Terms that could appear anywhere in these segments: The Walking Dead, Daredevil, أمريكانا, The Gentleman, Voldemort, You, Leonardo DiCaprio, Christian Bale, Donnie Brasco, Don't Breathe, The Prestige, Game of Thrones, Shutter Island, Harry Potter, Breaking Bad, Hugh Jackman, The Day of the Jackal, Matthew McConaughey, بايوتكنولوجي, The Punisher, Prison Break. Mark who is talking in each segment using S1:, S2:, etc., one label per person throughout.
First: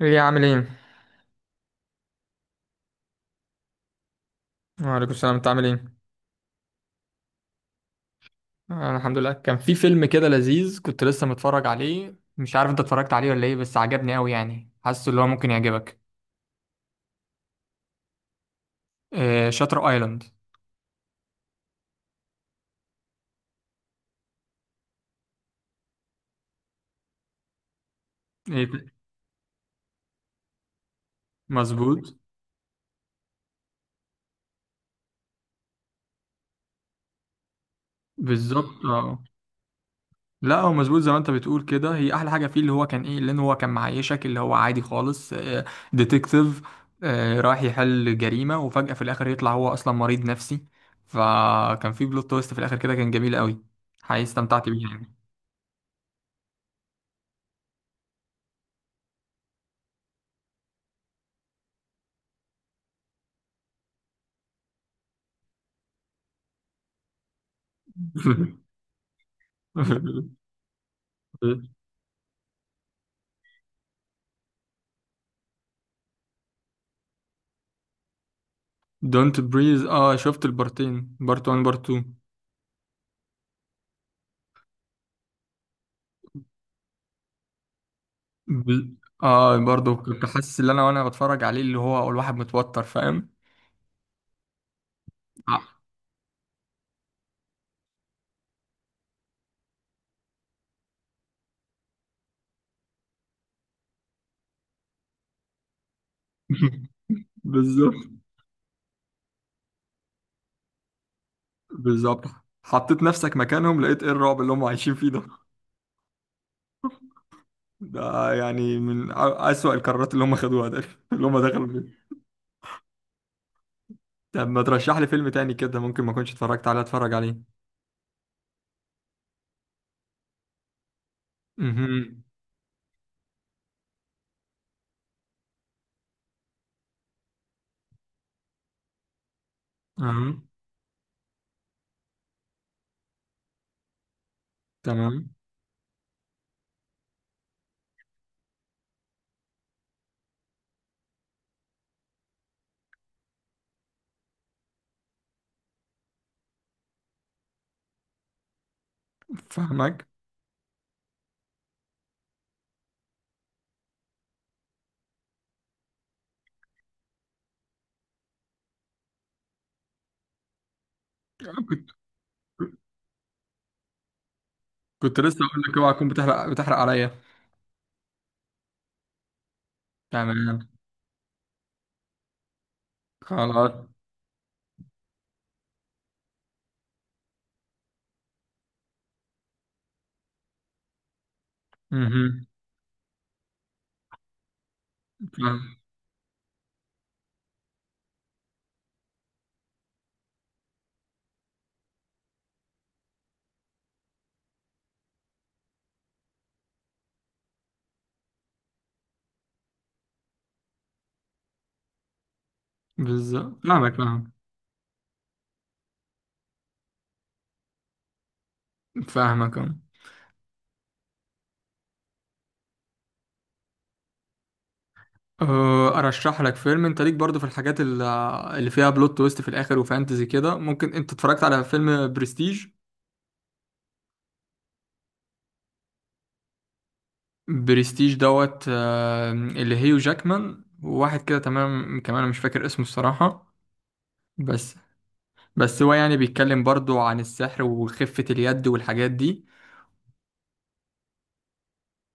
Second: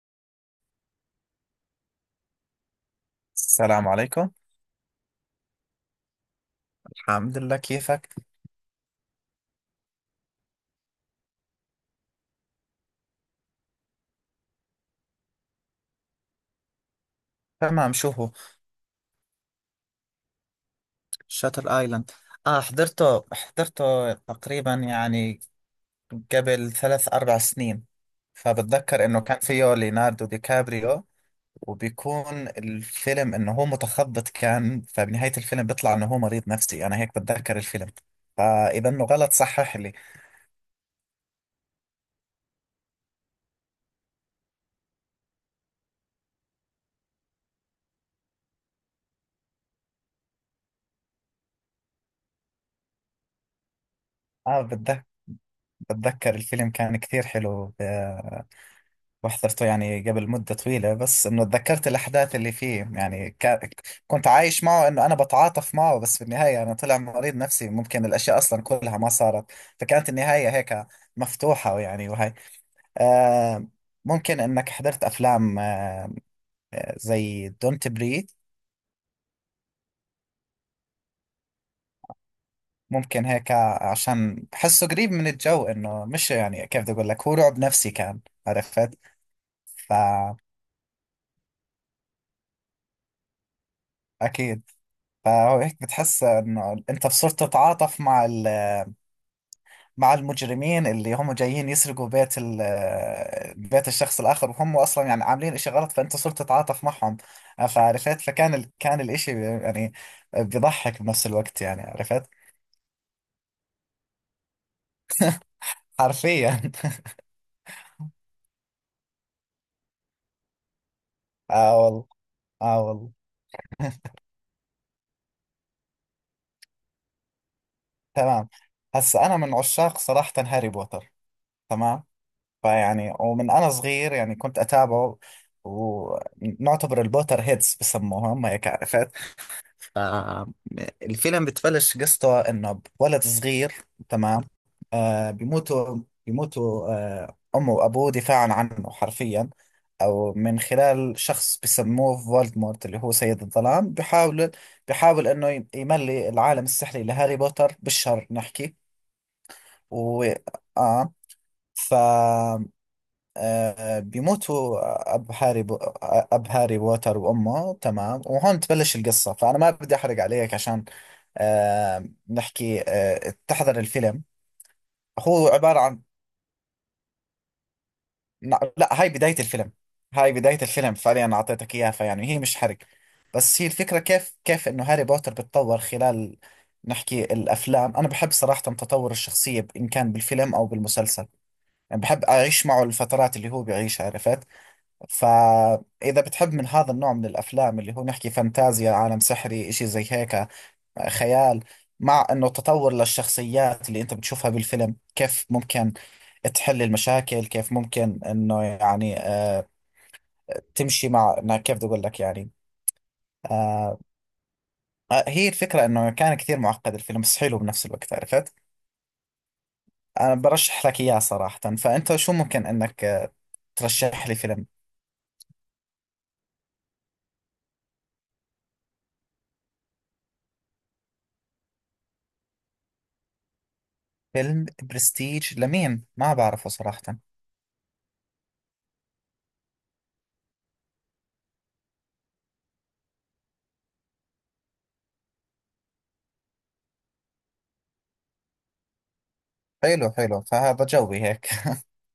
S1: ايه عامل ايه؟
S2: السلام عليكم.
S1: وعليكم السلام انت عامل ايه؟
S2: الحمد لله، كيفك؟
S1: انا الحمد لله كان في فيلم كده لذيذ كنت لسه متفرج عليه، مش عارف انت اتفرجت عليه ولا ايه، بس عجبني قوي، يعني حاسه اللي هو ممكن يعجبك.
S2: تمام، شو هو؟
S1: آه شاتر ايلاند.
S2: شاتل ايلاند. اه حضرته تقريبا، يعني قبل 3 4 سنين،
S1: ايه،
S2: فبتذكر انه كان فيه ليوناردو دي كابريو.
S1: مظبوط.
S2: وبيكون الفيلم انه هو متخبط كان، فبنهاية الفيلم بيطلع انه هو مريض نفسي. انا هيك بتذكر الفيلم،
S1: بالظبط
S2: فاذا انه
S1: اه.
S2: غلط صحح لي.
S1: لا هو مظبوط زي ما انت بتقول كده، هي احلى حاجه فيه اللي هو كان ايه، لان هو كان معيشك اللي هو عادي خالص. آه ديتكتيف، آه رايح يحل جريمه وفجاه في الاخر يطلع هو اصلا مريض نفسي. فكان في بلوت تويست في الاخر كده، كان جميل قوي، حقيقي
S2: اه،
S1: استمتعت بيه
S2: بتذكر
S1: يعني.
S2: بتذكر الفيلم، كان كثير حلو. وحضرته يعني قبل مدة طويلة، بس إنه تذكرت الأحداث اللي فيه، يعني كنت عايش معه، إنه أنا بتعاطف معه، بس في النهاية أنا طلع مريض نفسي، ممكن الأشياء أصلا كلها ما صارت. فكانت النهاية هيك مفتوحة يعني، وهي آه ممكن إنك حضرت أفلام زي دونت بريث.
S1: دونت بريز، اه شفت البارتين، بارت 1 بارت 2.
S2: ممكن هيك عشان بحسه قريب من الجو، إنه مش يعني كيف بدي أقول لك، هو رعب نفسي كان،
S1: بل...
S2: عرفت؟
S1: اه برضه كنت حاسس ان انا وانا بتفرج عليه اللي هو الواحد متوتر، فاهم.
S2: فأكيد، فهو هيك بتحس إنه أنت بصرت تتعاطف مع المجرمين اللي هم جايين يسرقوا بيت الشخص الآخر، وهم أصلا يعني عاملين إشي غلط، فأنت صرت تتعاطف معهم.
S1: بالظبط.
S2: فعرفت، فكان كان الإشي يعني بيضحك بنفس الوقت، يعني
S1: بالظبط
S2: عرفت؟
S1: حطيت نفسك مكانهم لقيت ايه الرعب اللي هم عايشين فيه ده.
S2: حرفيا
S1: ده يعني من أسوأ القرارات اللي هم خدوها ده اللي هم دخلوا
S2: آه
S1: فيه.
S2: والله، آه والله
S1: طب ما ترشح لي فيلم تاني كده ممكن ما كنتش اتفرجت عليه اتفرج عليه.
S2: تمام، هسا أنا من عشاق صراحة هاري بوتر.
S1: اها.
S2: تمام، فيعني ومن أنا صغير يعني كنت أتابعه، ونعتبر البوتر هيدز بسموهم هيك، عرفت؟
S1: اها.
S2: الفيلم بتبلش قصته انه ولد صغير، تمام،
S1: تمام.
S2: آه بيموتوا بيموتوا امه وابوه دفاعا عنه حرفيا، او من خلال شخص بسموه فولدمورت اللي هو سيد الظلام. بيحاول انه يملي العالم السحري لهاري بوتر بالشر، نحكي.
S1: فاهمك.
S2: و اه ف آه بيموتوا اب هاري بو... اب هاري بوتر وامه، تمام، وهون تبلش القصة. فانا ما بدي احرق عليك عشان
S1: كنت
S2: نحكي، تحضر الفيلم.
S1: كنت لسه
S2: هو
S1: اقول لك
S2: عبارة
S1: اوعى
S2: عن...
S1: تكون بتحرق عليا.
S2: لا لا، هاي بداية الفيلم، هاي بداية
S1: تمام.
S2: الفيلم فعليا أعطيتك إياها، فيعني هي مش حرق. بس هي
S1: خلاص.
S2: الفكرة، كيف إنه هاري بوتر بتطور خلال، نحكي، الأفلام. أنا بحب صراحة تطور الشخصية، إن كان بالفيلم أو بالمسلسل، يعني بحب
S1: مهم.
S2: أعيش معه الفترات اللي هو بيعيشها، عرفت؟
S1: فاهم.
S2: فإذا بتحب من هذا النوع من الأفلام، اللي هو نحكي فانتازيا، عالم سحري، إشي زي هيك، خيال، مع انه تطور للشخصيات اللي انت بتشوفها بالفيلم، كيف ممكن تحل المشاكل، كيف ممكن انه يعني تمشي مع إنها كيف بدي اقول لك يعني.
S1: بالظبط، فاهمك،
S2: آه
S1: فاهم.
S2: هي الفكرة انه كان كثير معقد الفيلم، بس حلو بنفس الوقت، عرفت؟
S1: فاهمك أه.
S2: انا برشح لك اياه صراحة. فانت شو ممكن انك ترشح لي فيلم؟
S1: أه، ارشح لك فيلم، انت ليك برضو في الحاجات اللي فيها بلوت تويست في الاخر وفانتزي كده. ممكن انت اتفرجت على فيلم برستيج؟
S2: فيلم برستيج لمين؟ ما بعرفه صراحة.
S1: برستيج دوت آه، اللي هيو جاكمان وواحد كده تمام كمان، أنا مش فاكر اسمه الصراحة. بس بس هو يعني بيتكلم برضو عن السحر وخفة اليد والحاجات دي.
S2: حلو حلو، فهذا جوي هيك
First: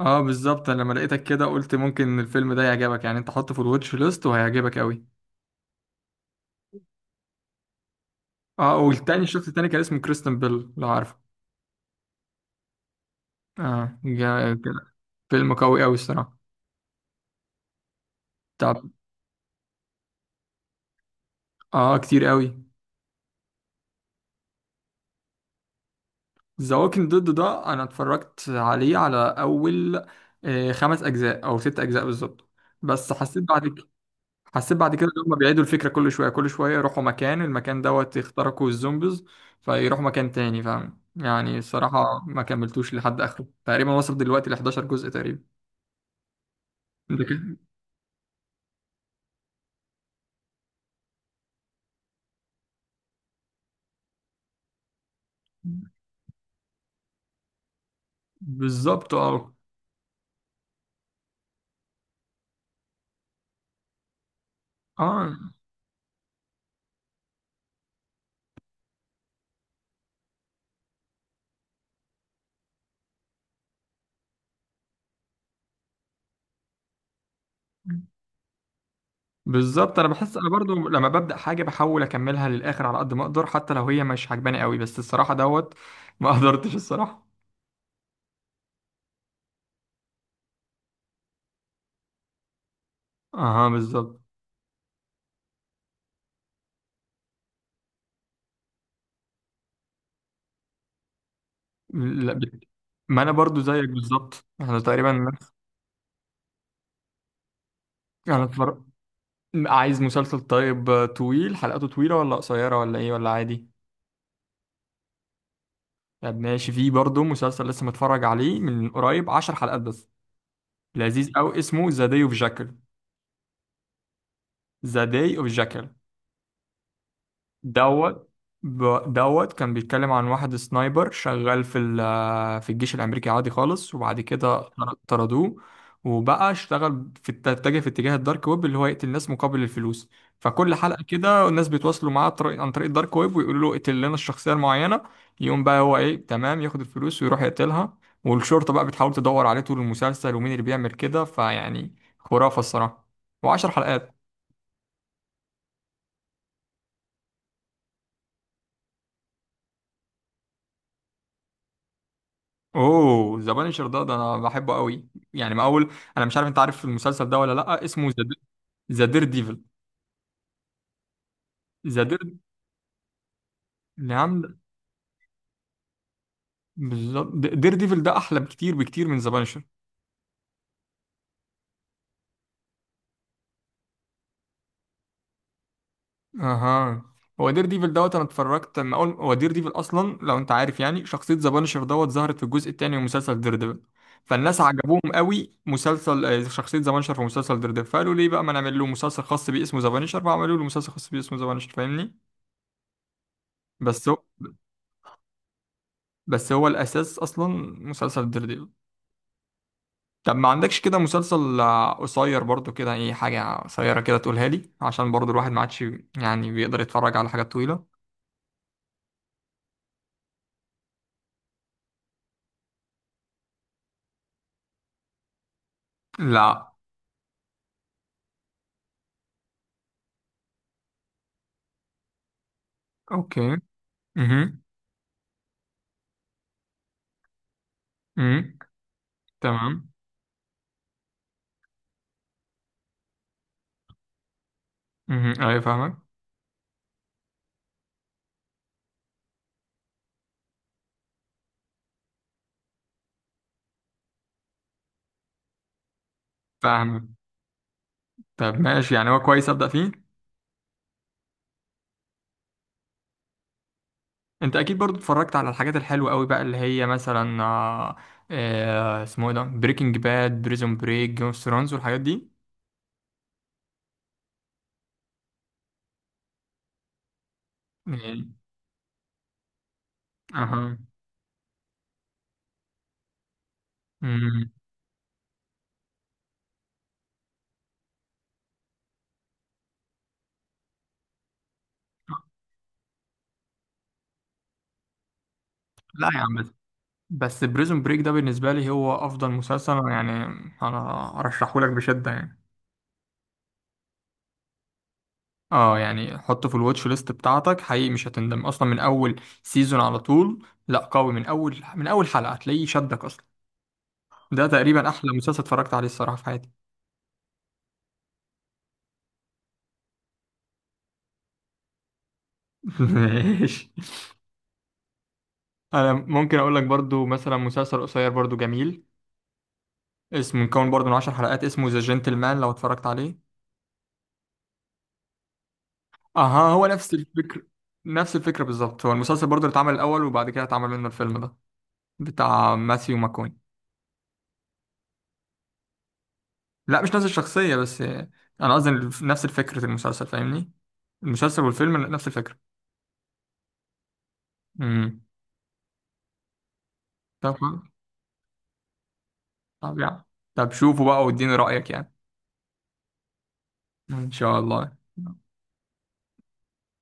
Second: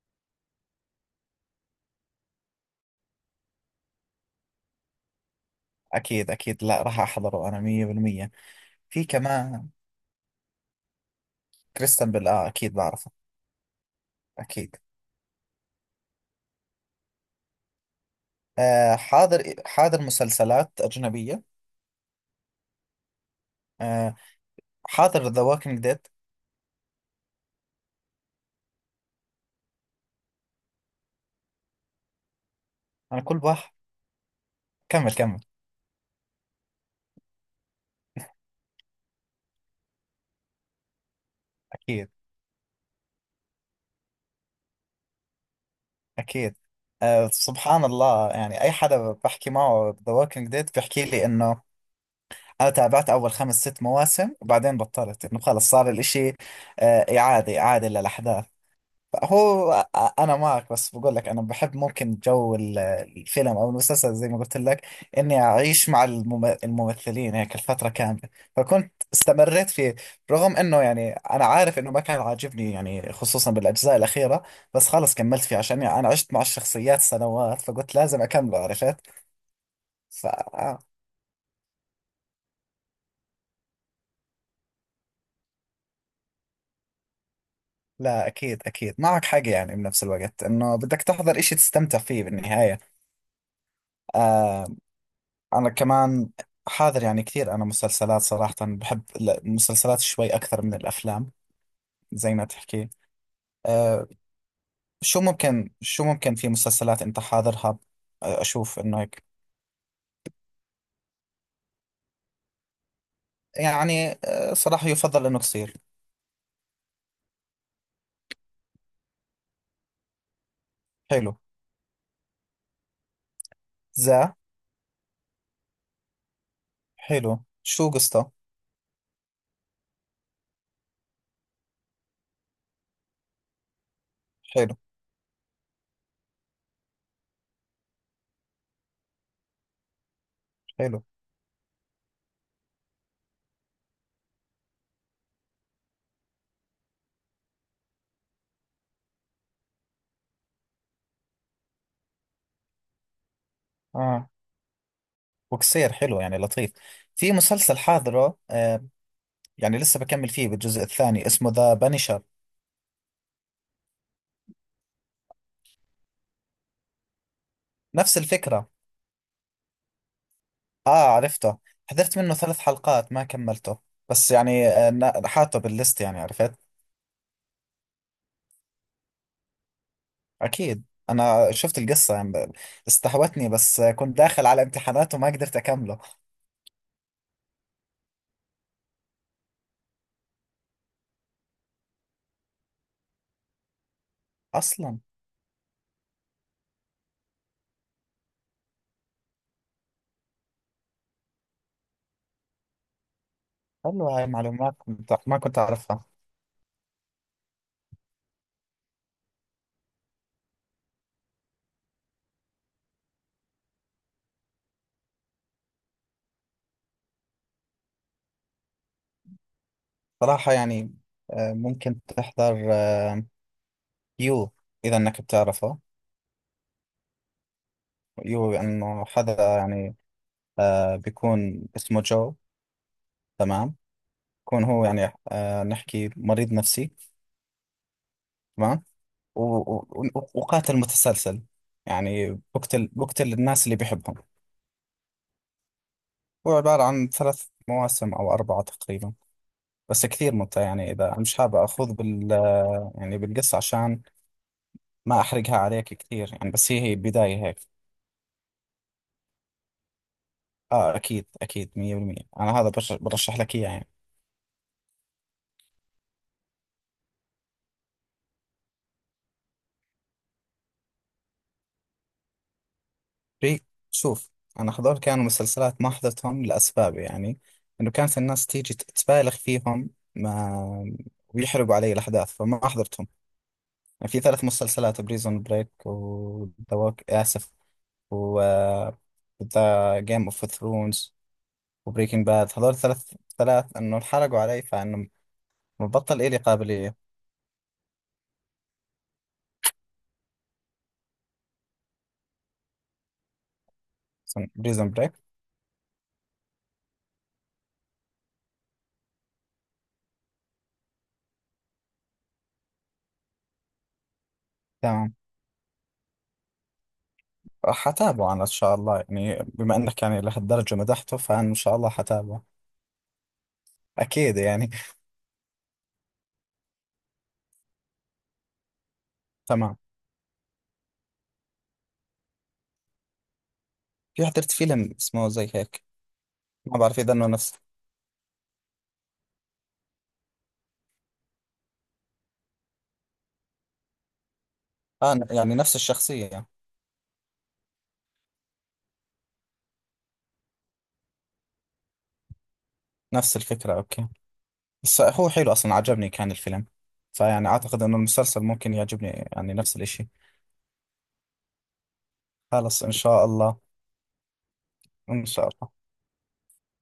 S1: اه بالظبط، انا لما لقيتك كده قلت ممكن الفيلم ده يعجبك يعني، انت حطه في الواتش ليست وهيعجبك قوي.
S2: اكيد اكيد، لا راح احضره انا 100%.
S1: اه
S2: في
S1: والتاني الشخص التاني
S2: كمان
S1: كان اسمه كريستن بيل، لو عارفه.
S2: كريستن بيل، اه اكيد بعرفه،
S1: اه كان
S2: أكيد.
S1: فيلم قوي قوي الصراحة. طب،
S2: حاضر حاضر مسلسلات أجنبية.
S1: اه كتير قوي.
S2: آه حاضر ذا ووكينج ديد.
S1: ذا ووكينج ديد ده انا اتفرجت عليه على اول آه، 5 اجزاء او 6 اجزاء بالظبط. بس
S2: أنا كل
S1: حسيت بعد
S2: واحد،
S1: كده، حسيت بعد كده
S2: كمل
S1: ان هم
S2: كمل،
S1: بيعيدوا الفكرة كل شوية كل شوية، يروحوا مكان المكان دوت يخترقوا الزومبيز، فيروحوا مكان تاني، فاهم يعني.
S2: أكيد
S1: الصراحة ما كملتوش لحد اخره، تقريبا وصل دلوقتي ل 11 جزء تقريبا.
S2: أكيد.
S1: ده
S2: آه
S1: كده.
S2: سبحان الله، يعني أي حدا بحكي معه ذا ووكينج ديد بيحكي لي إنه أنا تابعت أول 5 6 مواسم وبعدين بطلت، إنه خلص صار الإشي إعادة إعادة للأحداث.
S1: بالظبط اه.
S2: هو انا معك، بس بقول لك انا بحب ممكن جو الفيلم او المسلسل، زي ما قلت لك،
S1: اه
S2: اني اعيش مع الممثلين هيك الفتره كامله. فكنت استمريت فيه رغم انه يعني انا عارف انه ما كان عاجبني يعني، خصوصا بالاجزاء الاخيره، بس خلص كملت فيه عشان يعني انا عشت مع الشخصيات سنوات، فقلت لازم اكمله، عرفت؟
S1: بالظبط، انا
S2: ف
S1: بحس انا برضو
S2: آه،
S1: لما ببدا حاجه بحاول اكملها للاخر على قد ما اقدر حتى لو هي مش عجباني قوي، بس الصراحه دوت ما قدرتش الصراحه.
S2: لا اكيد اكيد معك حق، يعني بنفس الوقت انه بدك تحضر اشي تستمتع فيه بالنهايه.
S1: اها بالظبط.
S2: آه، أنا كمان حاضر يعني كثير. أنا مسلسلات صراحة بحب المسلسلات شوي أكثر من الأفلام،
S1: لا
S2: زي ما
S1: ب-
S2: تحكي.
S1: ما انا برضو زيك
S2: أه،
S1: بالظبط، احنا تقريبا
S2: شو ممكن شو ممكن في مسلسلات أنت حاضرها؟
S1: انا
S2: أشوف
S1: اتفرج.
S2: إنه هيك.
S1: عايز مسلسل طيب آه، طويل، حلقاته طويله ولا قصيره ولا ايه ولا عادي؟
S2: يعني صراحة يفضل إنه قصير.
S1: طب ماشي، في برضو مسلسل لسه متفرج عليه من قريب، 10 حلقات بس، لذيذ
S2: حلو.
S1: قوي اسمه ذا داي اوف جاكل.
S2: ذا
S1: ذا داي اوف جاكل
S2: حلو، شو قصته؟
S1: دوت كان بيتكلم عن واحد سنايبر شغال في الجيش الأمريكي عادي خالص، وبعد كده
S2: حلو
S1: طردوه. وبقى اشتغل اتجه في اتجاه الدارك ويب اللي هو يقتل الناس مقابل الفلوس. فكل حلقة
S2: حلو.
S1: كده الناس بيتواصلوا معاه عن طريق الدارك ويب ويقولوا له اقتل لنا الشخصية المعينة. يقوم بقى هو ايه تمام ياخد الفلوس ويروح يقتلها. والشرطة بقى بتحاول تدور عليه طول المسلسل ومين اللي بيعمل كده، فيعني خرافة الصراحة. وعشر حلقات.
S2: آه وقصير، حلو يعني لطيف. في مسلسل حاضره، يعني لسه بكمل فيه بالجزء الثاني، اسمه ذا بانشر.
S1: اوه ذا بانشر ده، ده انا بحبه قوي. يعني ما اول، انا مش عارف انت عارف المسلسل ده ولا لا، اسمه
S2: نفس الفكرة.
S1: ذا دير ديفل.
S2: اه عرفته،
S1: ذا
S2: حضرت
S1: دير،
S2: منه 3 حلقات ما كملته،
S1: اللي
S2: بس
S1: عند،
S2: يعني حاطه بالليست، يعني عرفت.
S1: بالظبط دير ديفل ده احلى بكتير بكتير من ذا بانشر.
S2: اكيد، انا شفت القصة يعني استهوتني، بس كنت داخل على امتحانات وما قدرت اكمله.
S1: اها، هو دير ديفل دوت انا اتفرجت لما اول، هو دير ديفل اصلا لو انت عارف، يعني شخصيه ذا بانشر دوت ظهرت في الجزء 2 من مسلسل دير ديفل. فالناس
S2: اصلا
S1: عجبوهم قوي مسلسل آه، شخصيه ذا بانشر في مسلسل دير ديفل، فقالوا ليه بقى ما نعمل له مسلسل خاص بيه اسمه ذا بانشر، فعملوا له مسلسل خاص بيه اسمه ذا بانشر، فاهمني. بس
S2: حلوة هاي المعلومات، كنت ما كنت اعرفها.
S1: هو الاساس اصلا مسلسل ديرديفل. طب ما عندكش كده مسلسل آه، قصير برضو كده، اي حاجه قصيره كده تقولها لي، عشان برضو الواحد ما عادش يعني بيقدر يتفرج على حاجات طويله.
S2: صراحة يعني ممكن تحضر يو، اذا انك بتعرفه.
S1: لا.
S2: يو انه حدا يعني بيكون اسمه جو،
S1: اوكي.
S2: تمام،
S1: امم.
S2: يكون هو يعني نحكي مريض نفسي،
S1: امم.
S2: تمام، و-
S1: تمام.
S2: و- وقاتل متسلسل، يعني بقتل الناس اللي بيحبهم.
S1: ايوه فاهمك.
S2: هو عبارة عن 3 مواسم أو 4 تقريبا، بس كثير ممتع. يعني إذا مش حابب أخوض بال، يعني بالقصة، عشان ما أحرقها عليك كثير يعني، بس هي
S1: فاهمك.
S2: بداية هيك.
S1: طب ماشي يعني، هو كويس ابدا فيه.
S2: أكيد أكيد مية بالمية أنا هذا برشح لك إياه يعني.
S1: انت اكيد برضو اتفرجت على الحاجات الحلوه قوي بقى اللي هي مثلا آه، آه اسمه ايه ده، بريكنج باد، بريزون بريك، جيم اوف ثرونز والحاجات دي.
S2: في، شوف، أنا هذول كانوا مسلسلات ما حضرتهم لأسباب، يعني إنه كانت
S1: يعني،
S2: الناس تيجي تبالغ فيهم
S1: اها،
S2: ما، ويحرقوا علي الأحداث فما حضرتهم. في ثلاث
S1: امم،
S2: مسلسلات بريزون بريك، وذا ووك آسف، و ذا جيم اوف ثرونز، وبريكنج باد. هذول ثلاث، انه انحرقوا علي فانه
S1: لا يا
S2: مبطل إلي
S1: عم.
S2: قابلية.
S1: بس بريزون بريك ده بالنسبة لي هو أفضل مسلسل، أنا يعني أنا أرشحه لك بشدة يعني.
S2: بريزون بريك،
S1: اه يعني حطه في الواتش ليست بتاعتك، حقيقي مش هتندم. أصلا من أول سيزون على طول، لا قوي، من أول من أول حلقة هتلاقيه شدك أصلا. ده تقريبا أحلى
S2: تمام،
S1: مسلسل اتفرجت عليه الصراحة في حياتي.
S2: حتابعه انا ان شاء الله يعني، بما انك يعني لهالدرجة مدحته، فانا ان شاء الله حتابعه،
S1: ماشي.
S2: اكيد يعني
S1: أنا ممكن أقول لك برضو مثلا مسلسل قصير برضو جميل
S2: تمام.
S1: اسمه، مكون برضو من 10 حلقات، اسمه ذا جنتلمان لو اتفرجت عليه.
S2: في حضرت فيلم اسمه زي هيك،
S1: أها هو
S2: ما
S1: نفس
S2: بعرف اذا انه
S1: الفكر،
S2: نفس
S1: نفس الفكرة بالظبط، هو المسلسل برضو اللي اتعمل الأول وبعد كده اتعمل منه الفيلم ده بتاع ماثيو ماكوني.
S2: يعني نفس الشخصية؟
S1: لا مش نفس الشخصية، بس أنا قصدي نفس فكرة المسلسل فاهمني، المسلسل والفيلم نفس الفكرة.
S2: نفس الفكرة، اوكي.
S1: امم.
S2: بس هو حلو، أصلا عجبني كان الفيلم،
S1: طب
S2: فيعني
S1: خلاص.
S2: أعتقد إنه المسلسل ممكن يعجبني، يعني نفس
S1: طب يعني،
S2: الإشي.
S1: طب شوفوا بقى واديني رأيك يعني.
S2: خلص إن شاء الله.
S1: إن شاء الله.
S2: إن شاء الله.